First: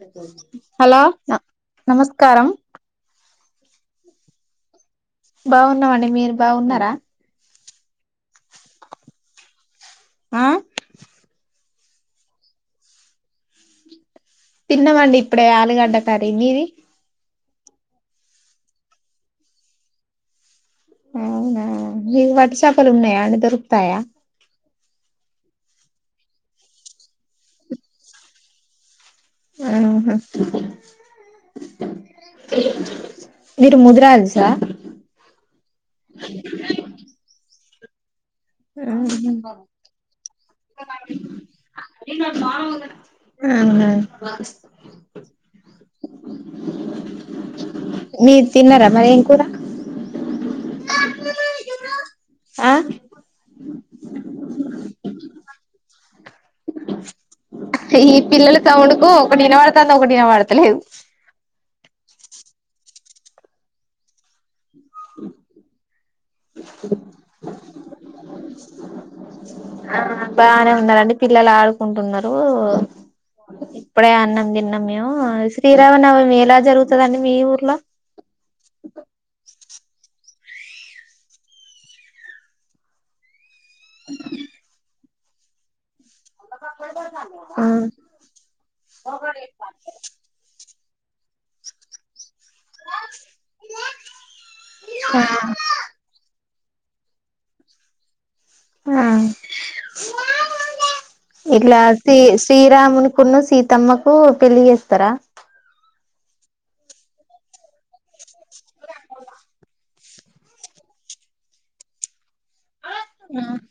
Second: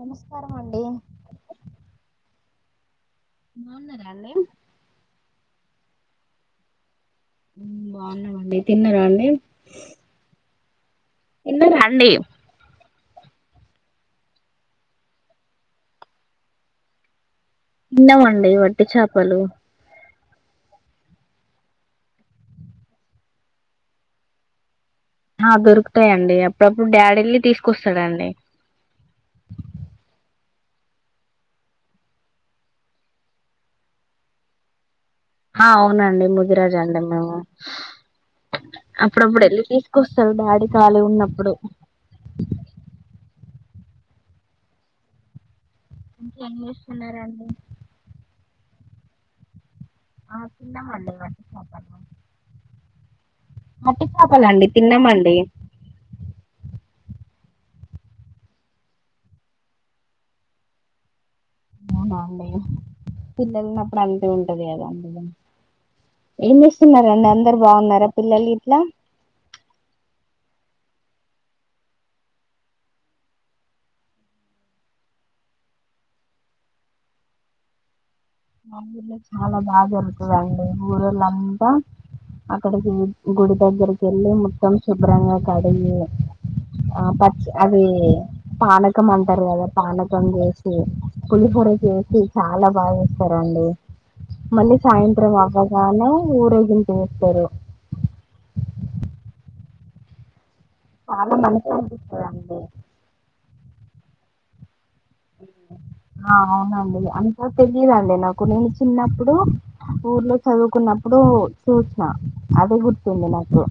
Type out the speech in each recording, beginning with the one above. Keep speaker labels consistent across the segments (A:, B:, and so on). A: నమస్కారం అండి
B: హలో న నమస్కారం
A: బాగున్నరాండీ
B: బాగున్నామండి మీరు బాగున్నారా
A: మ్మ్ బాగున్నామండి తిన్నార అండి
B: ఆ
A: తిన్నరాండి
B: తిన్నమండి ఇప్పుడే ఆలుగడ్డ కర్రీ మీది
A: తిన్నామండి వట్టి చాపలు
B: అవునా మీ వట్టి చేపలు ఉన్నాయా అండి దొరుకుతాయా
A: ఆ దొరుకుతాయండి అప్పుడప్పుడు డాడీళ్ల్ తీసుకొస్తాడండి
B: ఆ మీరు ముదరా అల్సా
A: ఆ అవునండి ముగిరాజ అండి మేము అప్పుడప్పుడు
B: ఆహా
A: వెళ్ళి తీసుకొస్తారు దాడి కాలి ఉన్నప్పుడు
B: అవున
A: ఇంక ఏం చేస్తున్నారాండి
B: మీరు తిన్నారా మరి ఏం కూర
A: ఆ తిన్నామండి మట్టి చాపలు
B: ఆ
A: మట్టి చేపలండి తిన్నామండి
B: ఈ పిల్లలు సౌండుకు ఒకటిన పడత అంత ఒకటిన పడతలేదు
A: అవునండి పిల్లలున్నప్పుడు అంతే ఉంటు టది కద అందుకని ఏం చేస్తున్నారండి అందరు బాగున్నారా పిల్లలు ఇంట్ల
B: ఆ బానే ఉన్నారండి పిల్లలు ఆడుకుంటున్నారు ఇప్పుడే అన్నం తిన్నాం మేము శ్రీరామ నవమి ఎలా జరుగుతుదండి మీ ఊర్లో
A: మా ఊర్లో చాలా బాగా జరుగుత తండి ఊరోళ్ళంత అక్కడికి గుడి దగ్గర కి వెళ్ళి మొత్తం [unintelligible] బ్రాంగా కడి ఆ పచ్చి అది పానకం అంటారు కదా పానకం చేసి పులిహర చేసి చాలా బాగాంది సరండి మళ్ళీ
B: ఆ
A: సాయంత్రం అవగానే ఊరే అస్తస్తార
B: ఆ
A: చాలా మంచిగా
B: ఇట్లా శ
A: అనిపిస్తదండి
B: శ్రీరాముని పన్న సీత తమకు పెళ్ళి చేస్తారా
A: ఆ అవునండి అంతకా తెలియదుండి నాకు నేను చిన్నప్పుడు ఊర్లో చదువుకున్నప్పుడు చూసిన అది వంది నాకు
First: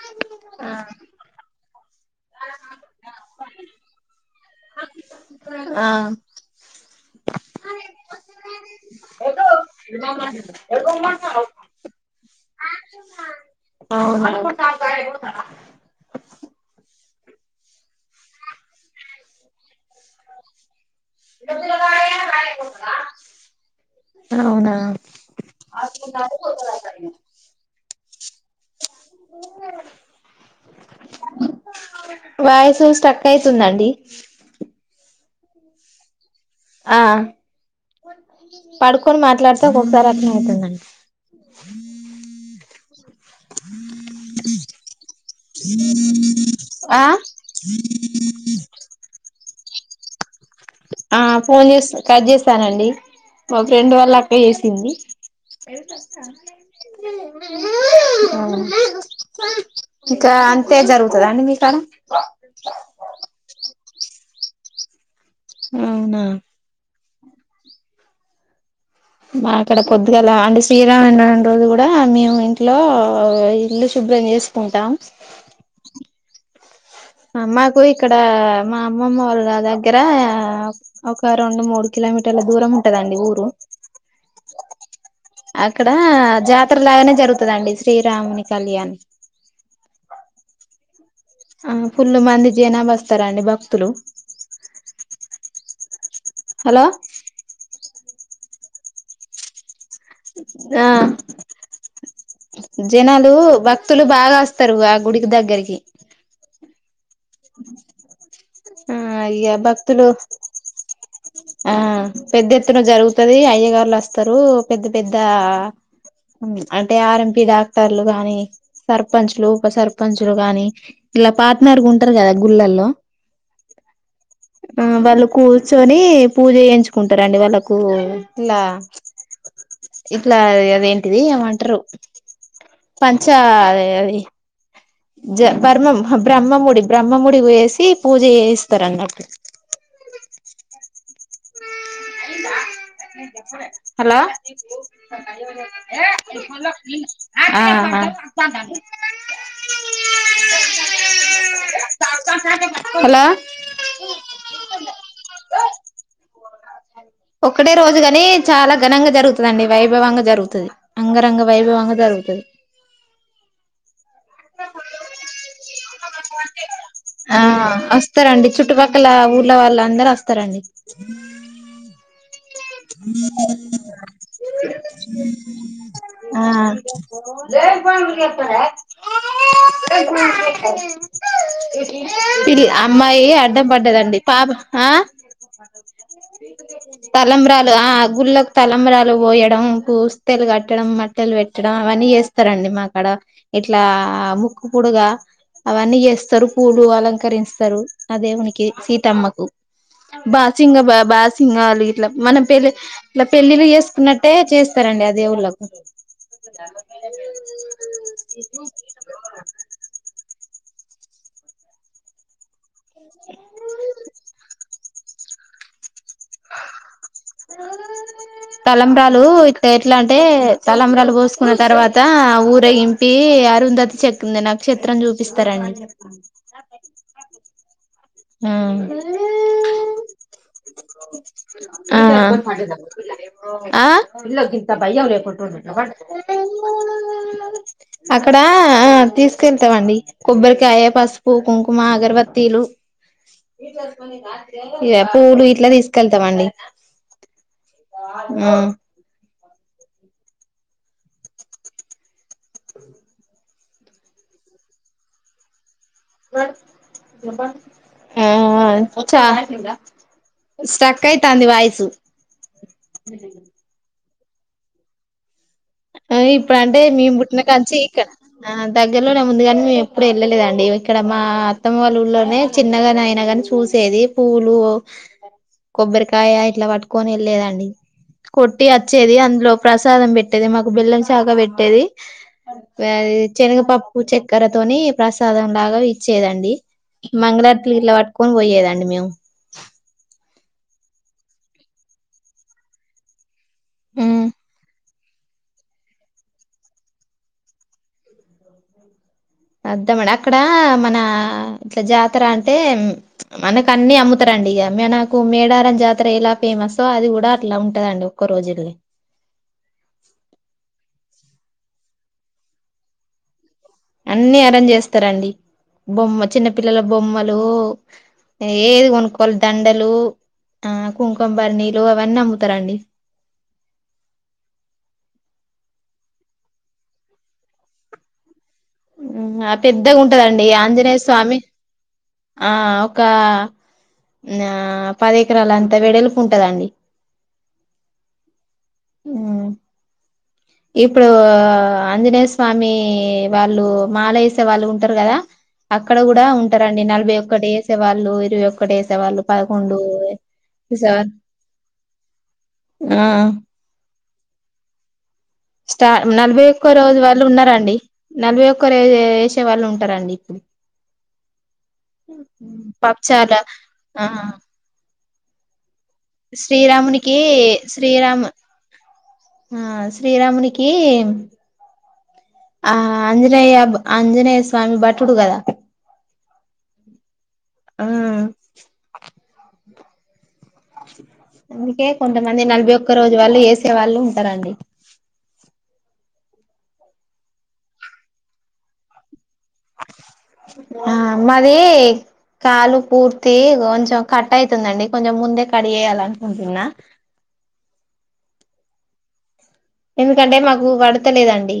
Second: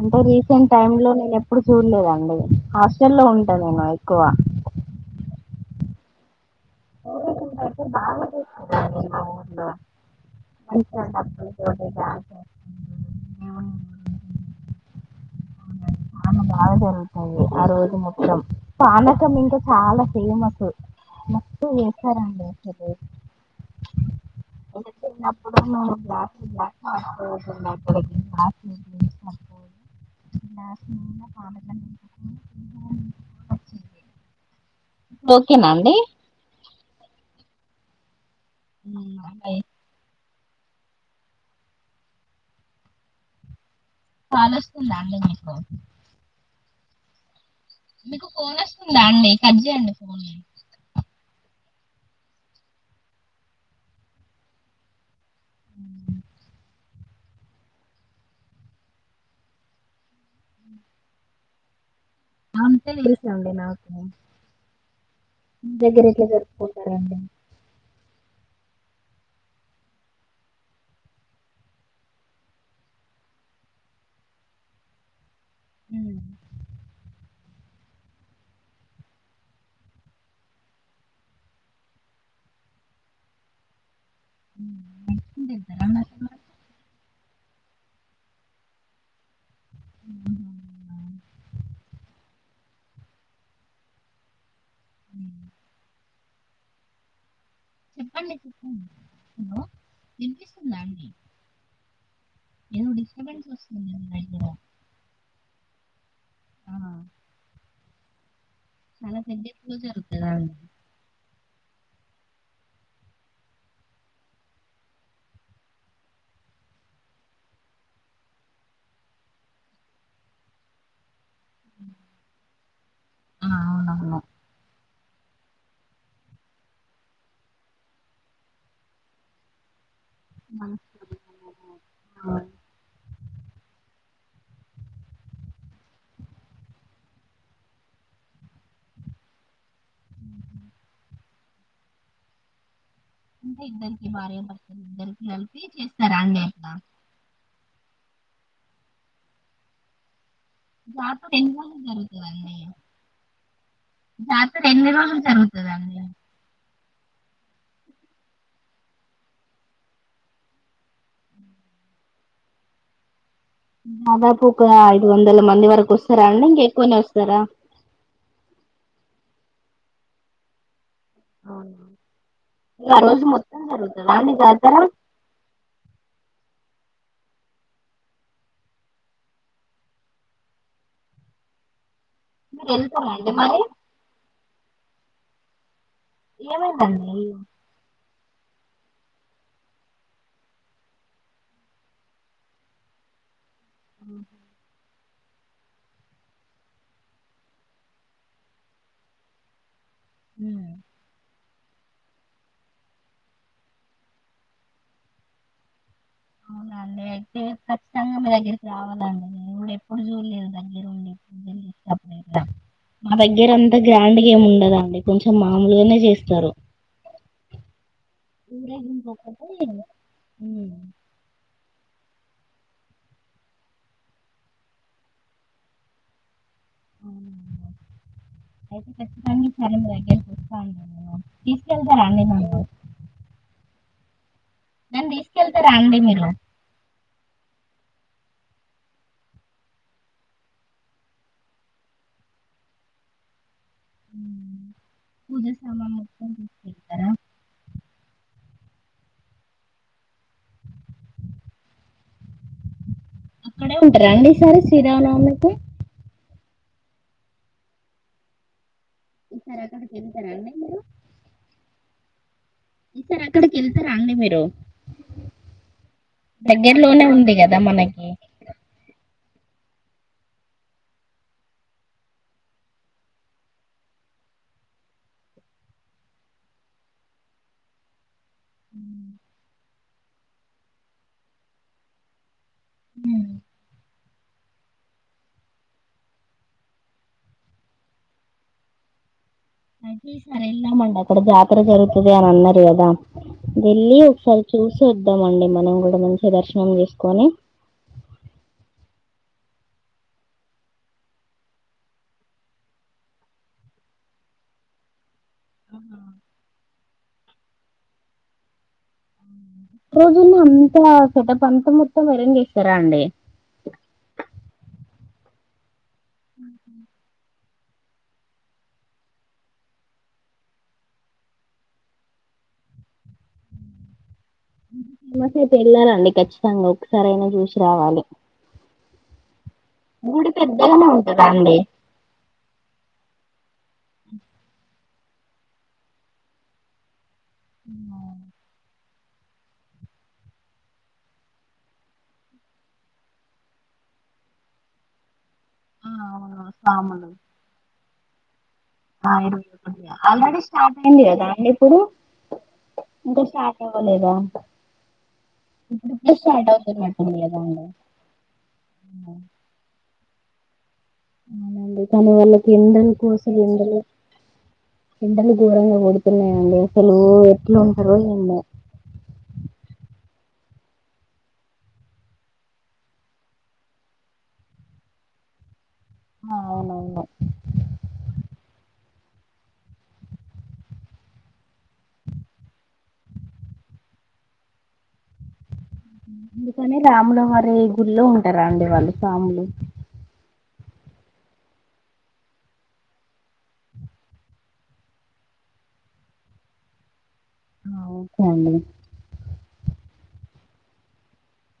A: అంటే రీసెంట్ టైమ్ లో నేను ఎప్పుడు చూడలేదండి హాస్ట లో ఉంటా నేను ఎక్కువ
B: ఆహ్
A: [unintelligible] బాగా చూసుకున్న నేను తోటి డాన్స్ దేవుని
B: అవున
A: చాన్న బాగా జరుగుతాది. ఆ రోజు మొత్తం పానకం ఇంకా చాలా ఫేమస్ అవునా వేసారండి
B: అవునా
A: చిన్నప్పుడు గ్లాస్లూ గ్లాస్లూ
B: వాయిసు స్ట్రక్ అయితుందండి
A: ఓకే నా అండి
B: ఆహ్
A: ఉమ్,
B: పడుకొనీ
A: అలా
B: మాట్లాడితే అదోక్ సారి అ తుందండ్
A: కాలోస్తుందండి మీకు
B: ఆహ్
A: మీకు ఫోన్ వస్తుందా అండి. కర్జేయంండి ఫోన్నీ
B: ఆ ఫోన్ చేసి కట్ చేస్తానండి. మా ఫ్రెండ్ వాళ్ళ అక్క చేసింది. తెలుసా చానల్లేంది ఉహ్ ఇక అంతే జరుగుతదండి మీకాడ
A: అంతే తెలుసండి నాకు మీ దగ్గర
B: అవునా
A: ఎట్లా జరుపుకుంటారండి.
B: మా అక్కడ పొద్దుగల. అంటే శ్రీరామ రోజు కూడా మేము ఇంట్లో ఇల్లు శుభ్రం చేసుకుంటాం.
A: ఉహ్మ్
B: మాకు ఇక్కడ మా అమ్మమ్మ వాళ్ళ దగ్గర. ఒక రెండు మూడు కిలోమీటర్ల దూరం ఉంటదండి. ఊరు
A: జరుపుకుంటారా
B: అక్కడ
A: నాకు
B: జాతర లాగానే జరుగు దాండి శ్రీరాముని కళ్యాణ్
A: ఉహ్ హు అవున
B: ఆ ఫుల్లు మంది జనాభ వస్తారండి. భక్తులు హలో
A: ఉహ్ హలో వినిపిస్తుందా అండి
B: ఆహ్
A: ఏదో
B: జనాలు,
A: డిస్టర్బెన్స్ వస్తుంది
B: భక్తులు
A: మీ
B: బాగా
A: దగ్గర
B: వస్తారు. ఆ గుడికి దగ్గరిక్ గి
A: ఆ,
B: ఆ
A: చాలా
B: ఇగ
A: సెంటి [unintelligible]
B: భక్తులు
A: జరుగుతదండి
B: ఆ పెద్ద ఎత్తున జరుగుతది. అయ్య గారులు వస్తారు పెద్ద పెద్ద అంటే ఆర్. ఎం. పి డాక్టర్లు గాని, సర్పంచ్లు, ఉప సర్పంచ్లు కాని. ఇలా పార్ట్నర్ కుంట్ గుల్లాలో
A: ఆహ్ అవునవును.
B: ఆ వాళ్ళు కూర్చొని పూజ చేయించుకుంటారంండి. వాళ్ళకు ఇట్లా ఇట్లా అదేంటిది ఏమంటారు
A: ఆ,
B: ప సరే అది జ బ్రహమ బ్రహ్మముడి బ్రహ్మముడి వేసి పూజ చేయిస్తారు అన్నట్టు
A: అ
B: అయినా
A: అంటే ఇద్దరికి
B: హలో
A: భార్య భర్తలు ఇద్దరికి కలిపి చేస్తారా అండి అట్లా
B: ఆహా
A: జాతర ఎన్ని రోజులు జరుగుతుందండి
B: హలో
A: జాతర ఎన్ని రోజులు జరుగుతుందండి
B: ఒకటే రోజుగాని చాలా ఘనంగా జరుగుతుందండి వైభవంగా జరుగుతుంది అంగరంగ వైభవంగా జరుగుతుది
A: దాదాపు ఒక ఐదు వందల మంది వరకు వస్తారా అండి ఇంకెక్కువనే
B: ఆ
A: వస్తారా
B: ఇట్ల వాళ్ళ అందరుూ వస్తారండి
A: అ ఆ రోజు మొత్తం జరుగుత అండి జాతార
B: ఆ ఇది
A: మీరు వెళ్తారా
B: అమ్మాయి
A: అండి మరి
B: అడ్డం పడ్డదండి పాప ఆ
A: ఏమైందండి
B: తలంబ్రాలు ఆ గుళ్ళకి తలంబ్రాలు పోయడం పుస్తెలు కట్టడం మట్టెలు పెట్టడం అవన్నీ చేస్తారండి మాకాడ ఇట్లా ముక్కు పొడుగ అవన్నీ చేస్తరు పూలు అలంకరిస్తారు అదేవునికి సీతమ్మకు
A: హ్మ్.
B: బాసింగ బా బాస్ సింగాలు ఇట్లా మనం పెళ్ళి ఇలా పెళ్ళిళ్ళ చేసుకున్నట్టే చేస్తారండి ఆ దేవుళ్ళలకు
A: అవునండి అయితే ఖచ్చితంగా మీ దగ్గరికి రావాలండిళ ఎప్పుడు చూడలేదు దగ్గర ఉండి అప్పుడ మా దగ్గర అంత గ్రాండ్ గేమ్ ఉండదండి అడి కొంచెం మామలుగానే చేస్తరు
B: అ తలంబ్రలు ఇ ఎట్లా అంటే
A: హ్మ్.
B: తలంబరాలు పోసుకున్న తర్వాత ఊరేగింపి అరుంధతి చెక్కింది నక్షత్రం చూపిస్తరండి
A: అ అయితే ఖచ్చితంగా సరే మీ దగ్గర వస్తా ఉన్నా తీసుకెళ్తా
B: ఆ
A: రాండి ను
B: ఆ పిల్లకింత భయం లేకుంటుండు వా
A: అండి మీరు?
B: అక్కడ తీసుకెళ్తామండి కొబ్బరికాయ పసుపు కుంకుమ అగరబత్తీలు అ ఇగ పూలు
A: పూజ
B: ఇట్ల
A: సామాను మొత్తం
B: తీసుకెళ్తమండి
A: తీసుకెళ్తారా?
B: హుమ్
A: అక్కడే వుంటరండి ఈసారి శ్రీరామనవమికి
B: ఆ అ చా
A: ఈసారి అక్కడికెళ్తారా
B: స్టక్ అయితాంది వాయిస్
A: ఈ సారి అక్కడికెళ్తర అండి మీరు ఆ
B: ఆ ఇప్పుడు అంటే మేము పుట్టిన కాంచి ఇక్క
A: మనకి.
B: దగ్గర ఊర్లోనే ఉందిగాని మేము ఎప్పుడు వెళ్ళలేదండి ఇక్కడ మా అత్తమ్మ వాళ్ళ ఊలోనే చిన్నగా అయినా కాని చూసేది పూలు కొబ్బరికాయ ఇట్లా పట్టుకొని ఎళ్ళలేదండి కొట్టి అచ్చేది అందులో ప్రసాదం పెట్టేది మా బెల్లం సావిగ బెట్టేది అది
A: హ్మ్.
B: చెనుగ పప్ చక్కెరతోని ప్రసాదం లాగా ఇచ్చేదండి మంగళార్తులు ఇలా పట్టుకొని పోయేదండి మేము
A: అక్కడ జాతర జరుగుతది అని అన్నారు కదా వెళ్ళి
B: ఉమ్
A: ఒకసారి చూసి వద్దామండి మనం కూడా మంచి దర్శనం చేసుకొని
B: మండి అక్కడా మనా ఇట్లా జాతర అంటే ప్చ్ మనక అన్ని అమ్ముతారండి ఇక మేడ మేడారం జాతర ఎలా ఫేమసో అది కూడా అట్లా ఉంటదండి ఒక్క రోజుని
A: రోజునే అంతా సెటప్ అంత మొత్తం అరేంజ్ చేేస్తారా అండి
B: అన్ని అరేంజ్ చేస్తారండి బొమ్మ చిన్న పిల్లల బొమ్మలు ఏది కొనుక్కోవాలి దండలు ఆ కుంకుమబరినీలు అవన్నీ అమ్ముతారండి
A: ఫేమస్ అయితే ఎళ్ళాలండి ఖచ్చితంగా ఒకసారి అయినా చూసి రావాలి
B: ఆ పెద్దగా
A: గుడి
B: ఉంటదండి ఇగ
A: పెద్దగానే
B: ఆంజనేయ
A: ఉంటదా
B: స్వామి
A: అండి
B: ఆ ఒకా ఆ పదెకరాలు అంతా వెడల్పు ఉంటదండి
A: అవునా
B: హుమ్ ఇప్పుడూ ఆంజనేయ స్వామి వాళ్ళు మాలేసే వాళ్ళు ఉంటారు గదా
A: ఆ,
B: అక్కడ కూడా
A: అవును
B: ఉంటారండి
A: స్వాములు
B: నలభై ఒక్క డేస్ వాళ్ళు ఇరవై ఒక్కటి వేసేవాళ్ళు పదకొండు
A: ఆల్రెడీ స్టార్ట్ అయింది
B: సార్
A: కదా అండి ఇప్పుడు
B: ఆ
A: ఇంకా స్టార్ట్ అవ్వలేదా
B: స్టా
A: ఇప్పుడే
B: నలభై
A: స్టార్ట్
B: ఒక్క రోజు
A: అవుతున్నట్టుంది
B: వాళ్ళు
A: కదా అండి
B: ఉన్నారండి నలభై ఒక్క రోజు చేసే వాళ్ళు ఉంటారండి ఇప్పుడు
A: అవునండి కాని వాళ్ళకి ఎండలు కోసం
B: పప్చాల
A: ఉండ ఎండలు గోరంగ గొడు
B: శ్రీరామునికీ శ్రీరాము
A: ఏమో
B: ఆ శ్రీరామునికీ ఆ ఆంజనేయ ఆంజనేయ స్వామి భటుడు కదా
A: అవునవును
B: ఉమ్.. అందుకే కొంతమంది నలభై ఒక్క రోజు వాళ్ళు వేసే వాళ్ళు ఉంటారంండి
A: అందుకని రాములు వారి గుళ్ళో ఉంటారా అండి వాళ్ళు స్వాములు
B: ఆ మాదీ కాలు పూర్తి కొంచెం కట్ అయితుందండి కొంచెం ముందే కట్ చేయాల నుకుంటున్నా
A: కే అండి [unintelligible]
B: ఎందుకంటే మాకు కడతలేదండి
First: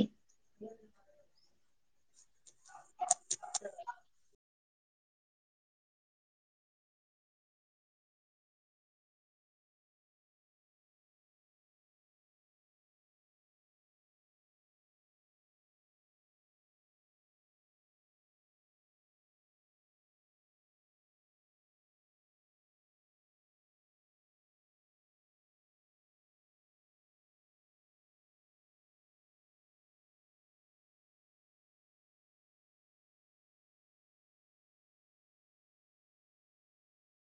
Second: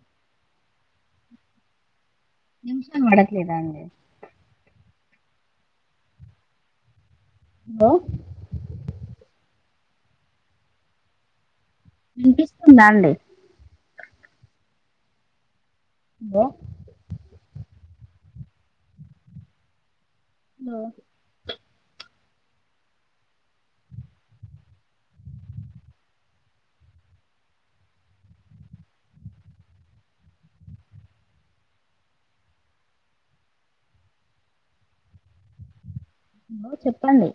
A: నిమ్సా మక్లేద అంే [unintelligible] హలో వినిపిస్తుందా అండి హలో హలో చెప్పండి